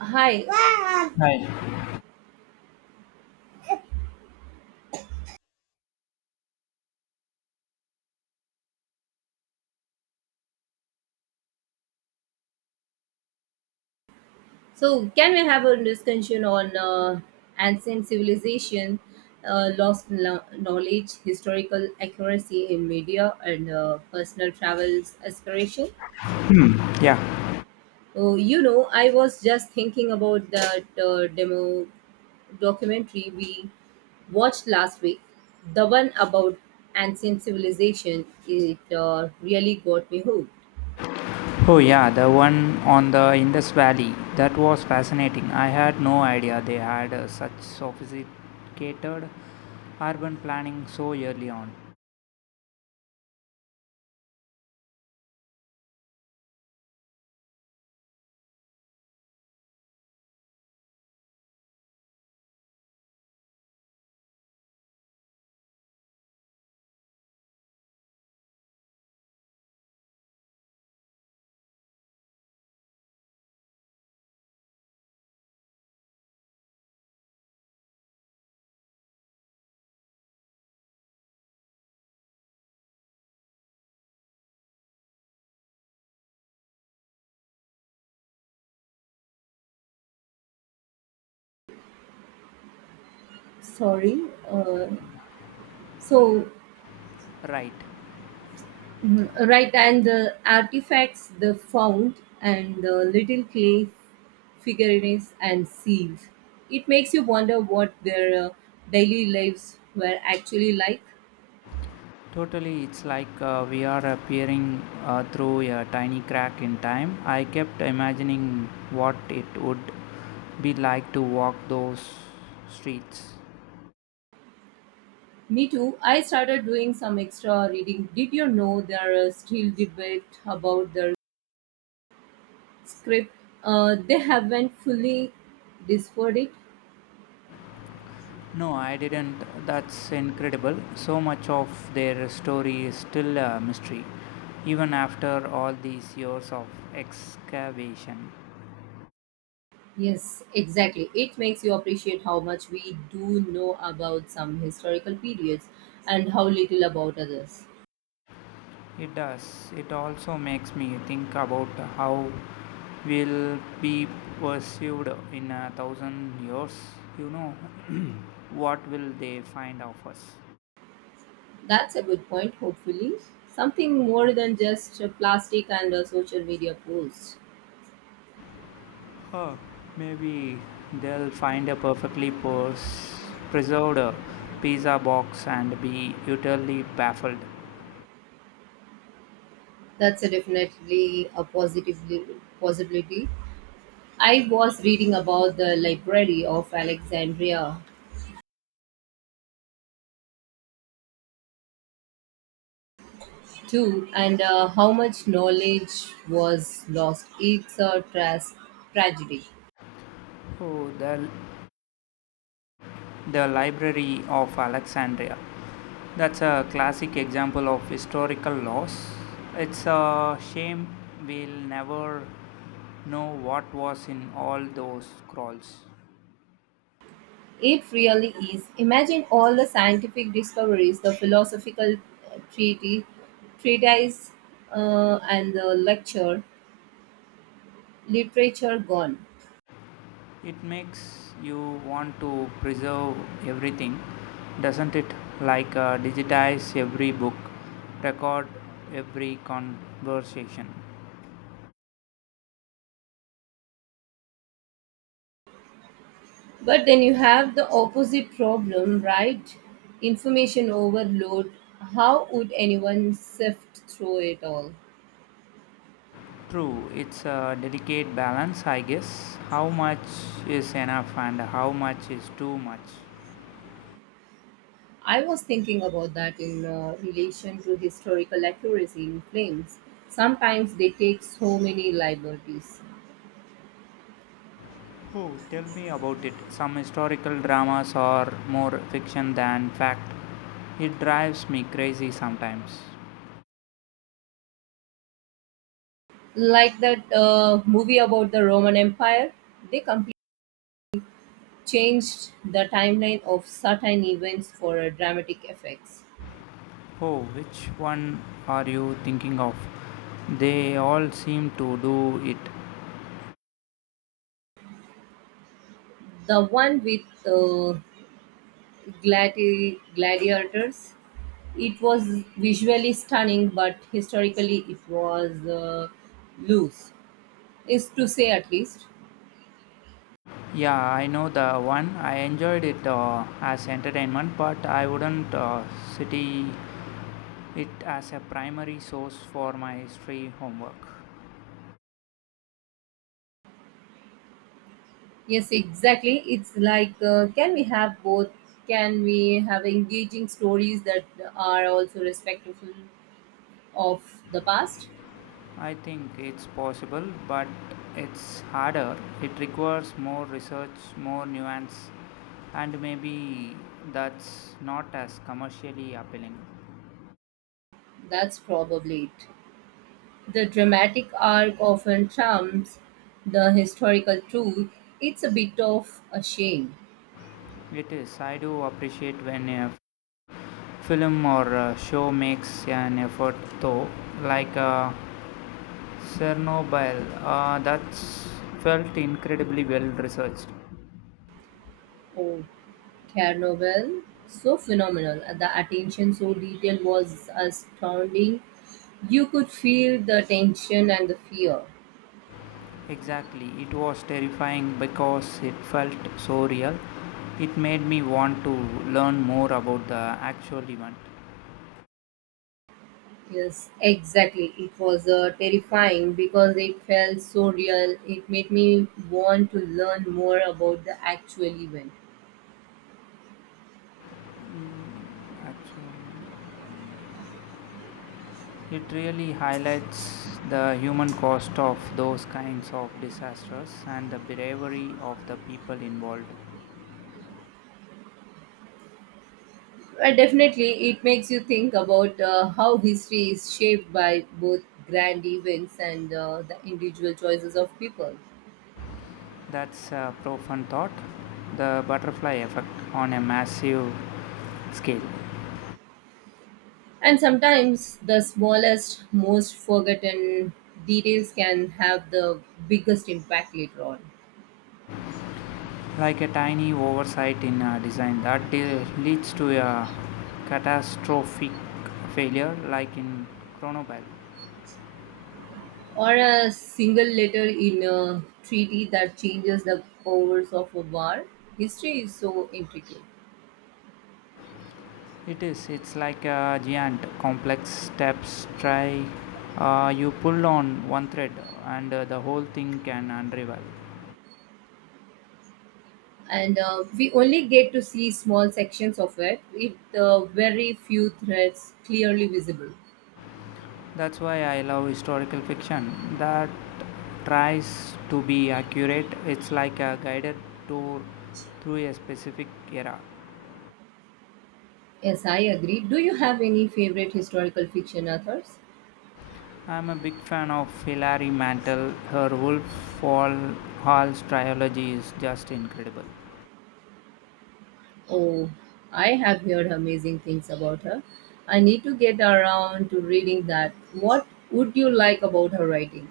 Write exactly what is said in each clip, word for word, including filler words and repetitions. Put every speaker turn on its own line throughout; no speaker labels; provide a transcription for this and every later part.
Hi.
Hi.
So, can we have a discussion on uh, ancient civilization, uh, lost lo- knowledge, historical accuracy in media, and uh, personal travels aspiration?
Yeah.
Oh, you know, I was just thinking about that uh, demo documentary we watched last week. The one about ancient civilization. It uh, really got me hooked.
Oh, yeah, the one on the Indus Valley. That was fascinating. I had no idea they had uh, such sophisticated urban planning so early on.
Sorry. Uh, so,
Right.
Mhm. Right, and the artifacts they found, and the little clay figurines and seals. It makes you wonder what their uh, daily lives were actually like.
Totally, it's like uh, we are appearing uh, through a tiny crack in time. I kept imagining what it would be like to walk those streets.
Me too. I started doing some extra reading. Did you know there are still debate about the script? Uh, they haven't fully deciphered it.
No, I didn't. That's incredible. So much of their story is still a mystery, even after all these years of excavation.
Yes, exactly. It makes you appreciate how much we do know about some historical periods and how little about others.
It does. It also makes me think about how we'll be perceived in a thousand years. You know, what will they find of us?
That's a good point, hopefully. Something more than just a plastic and a social media post.
Huh. Maybe they'll find a perfectly pers- preserved uh, pizza box and be utterly baffled.
That's a definitely a positive possibility. I was reading about the Library of Alexandria too and uh, how much knowledge was lost. It's a tras- tragedy.
Oh, the, the Library of Alexandria. That's a classic example of historical loss. It's a shame we'll never know what was in all those scrolls.
It really is. Imagine all the scientific discoveries, the philosophical uh, treaty, treatise, uh, and the lecture, literature gone.
It makes you want to preserve everything, doesn't it? Like uh, digitize every book, record every conversation.
But then you have the opposite problem, right? Information overload. How would anyone sift through it all?
True, it's a delicate balance, I guess. How much is enough and how much is too much?
I was thinking about that in uh, relation to historical accuracy in films. Sometimes they take so many liberties.
Oh, tell me about it. Some historical dramas are more fiction than fact. It drives me crazy sometimes.
Like that uh, movie about the Roman Empire, they completely changed the timeline of certain events for uh, dramatic effects.
Oh, which one are you thinking of? They all seem to do it.
The one with uh, gladi- gladiators, it was visually stunning, but historically it was uh, loose, is to say at least.
Yeah, I know the one. I enjoyed it uh, as entertainment, but I wouldn't uh, city it as a primary source for my history homework.
Yes, exactly. It's like, uh, can we have both? Can we have engaging stories that are also respectful of the past?
I think it's possible, but it's harder. It requires more research, more nuance, and maybe that's not as commercially appealing.
That's probably it. The dramatic arc often trumps the historical truth. It's a bit of a shame.
It is. I do appreciate when a film or a show makes an effort, though, like uh, Chernobyl, uh, that's felt incredibly well researched.
Oh, Chernobyl, so phenomenal. And the attention so detailed was astounding. You could feel the tension and the fear.
Exactly, it was terrifying because it felt so real. It made me want to learn more about the actual event.
Yes, exactly. It was uh, terrifying because it felt so real. It made me want to learn more about the actual event.
Actually, it really highlights the human cost of those kinds of disasters and the bravery of the people involved.
Well, definitely, it makes you think about uh, how history is shaped by both grand events and uh, the individual choices of people.
That's a profound thought, the butterfly effect on a massive scale.
And sometimes the smallest, most forgotten details can have the biggest impact later on.
Like a tiny oversight in uh, design that de- leads to a catastrophic failure like in Chernobyl.
Or a single letter in a treaty that changes the course of a war. History is so intricate.
It is, it's like a giant complex steps try, uh, you pull on one thread and uh, the whole thing can unravel.
And uh, we only get to see small sections of it with uh, very few threads clearly visible.
That's why I love historical fiction that tries to be accurate. It's like a guided tour through a specific era.
Yes, I agree. Do you have any favorite historical fiction authors?
I am a big fan of Hilary Mantel. Her Wolf Hall Hall's trilogy is just incredible.
Oh, I have heard amazing things about her. I need to get around to reading that. What would you like about her writing?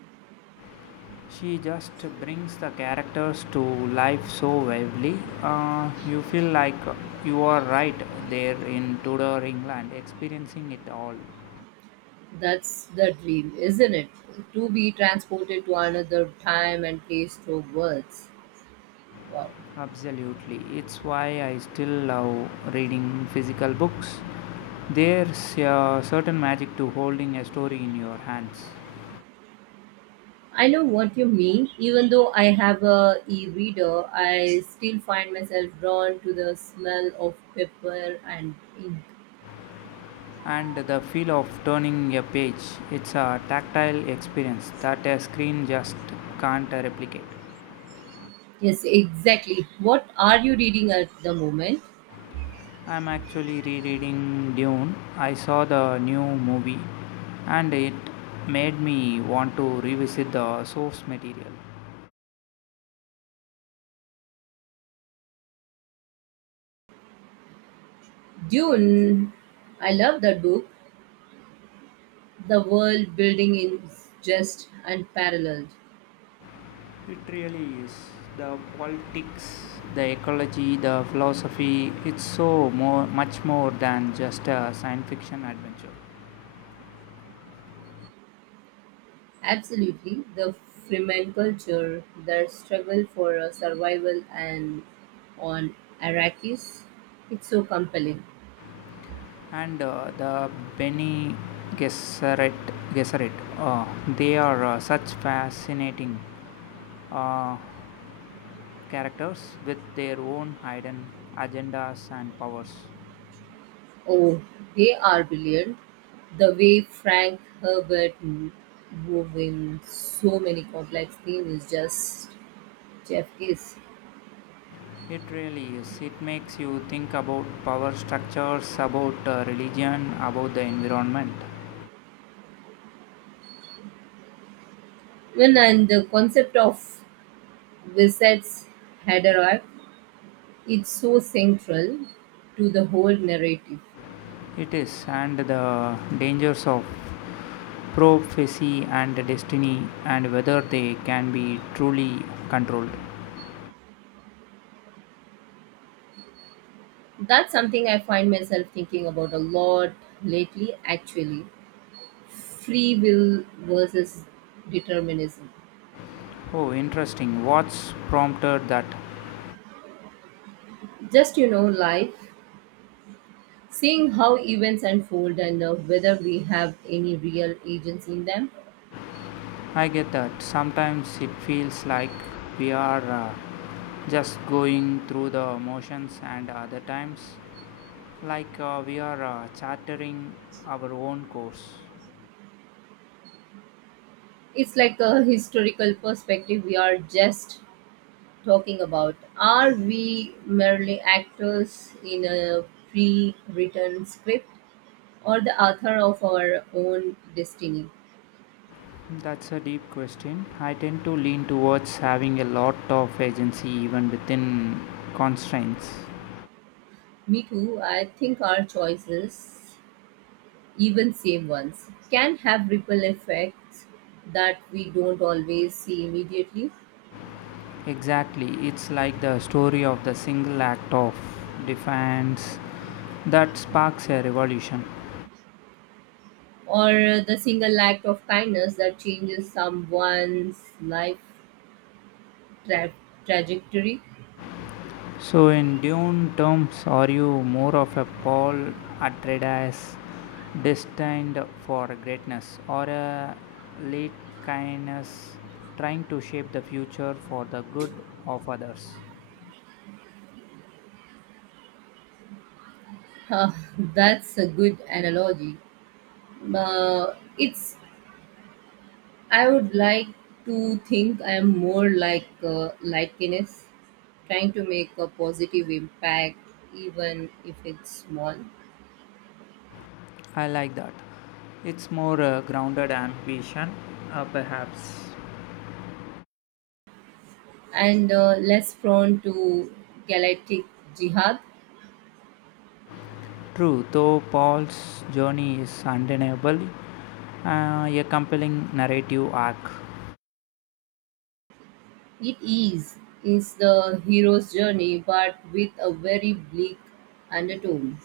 She just brings the characters to life so vividly. Uh, you feel like you are right there in Tudor England, experiencing it all.
That's the dream, isn't it? To be transported to another time and place through words. Wow.
Absolutely. It's why I still love reading physical books. There's a certain magic to holding a story in your hands.
I know what you mean. Even though I have a e-reader, I still find myself drawn to the smell of paper and ink.
And the feel of turning a page, it's a tactile experience that a screen just can't replicate.
Yes, exactly. What are you reading at the moment?
I'm actually rereading Dune. I saw the new movie and it made me want to revisit the source material.
Dune. I love that book. The world building is just unparalleled.
It really is. The politics, the ecology, the philosophy, it's so more much more than just a science fiction adventure.
Absolutely. The Fremen culture, their struggle for uh, survival and on Arrakis. It's so compelling.
And uh, the Bene Gesserit, Gesserit uh, they are uh, such fascinating uh, characters with their own hidden agendas and powers.
Oh, they are brilliant. The way Frank Herbert m- wove in so many complex themes is just Jeff Kiss.
It really is. It makes you think about power structures, about uh, religion, about the environment.
When and the concept of wizards had arrived, it's so central to the whole narrative.
It is, and the dangers of prophecy and destiny, and whether they can be truly controlled.
That's something I find myself thinking about a lot lately, actually. Free will versus determinism.
Oh, interesting. What's prompted that?
Just you know, life. Seeing how events unfold and uh, whether we have any real agency in them,
I get that. Sometimes it feels like we are uh, just going through the motions, and other times, like uh, we are uh, chartering our own course.
it's like a historical perspective we are just talking about. Are we merely actors in a pre written script or the author of our own destiny?
That's a deep question. I tend to lean towards having a lot of agency even within constraints.
Me too, I think our choices, even same ones, can have ripple effects that we don't always see immediately.
Exactly. It's like the story of the single act of defiance that sparks a revolution.
Or the single act of kindness that changes someone's life tra- trajectory.
So, in Dune terms, are you more of a Paul Atreides destined for greatness or a late kindness trying to shape the future for the good of others?
Huh, that's a good analogy. Uh, it's I would like to think I am more like uh, Lightkiness, trying to make a positive impact even if it's small,
I like that. It's more uh, grounded ambition, uh, perhaps.
and uh, less prone to galactic jihad.
True, though Paul's journey is undeniably uh, a compelling narrative arc.
It is is the hero's journey, but with a very bleak undertone.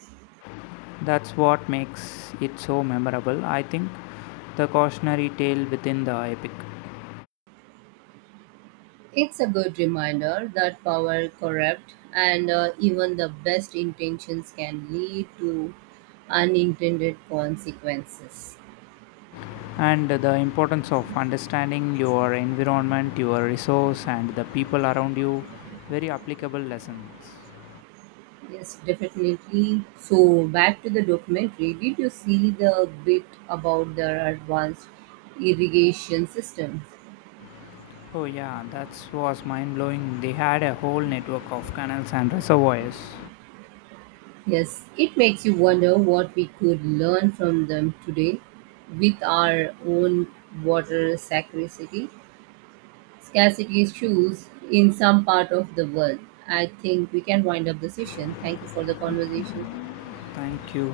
That's what makes it so memorable, I think. The cautionary tale within the epic,
It's a good reminder that power corrupt, and uh, even the best intentions can lead to unintended consequences.
and the importance of understanding your environment, your resource, and the people around you. Very applicable lessons.
Yes, definitely. So back to the documentary. Did you see the bit about the advanced irrigation systems?
Oh, yeah, that was mind blowing. They had a whole network of canals and reservoirs.
Yes, it makes you wonder what we could learn from them today with our own water scarcity, scarcity issues in some part of the world. I think we can wind up the session. Thank you for the conversation.
Thank you.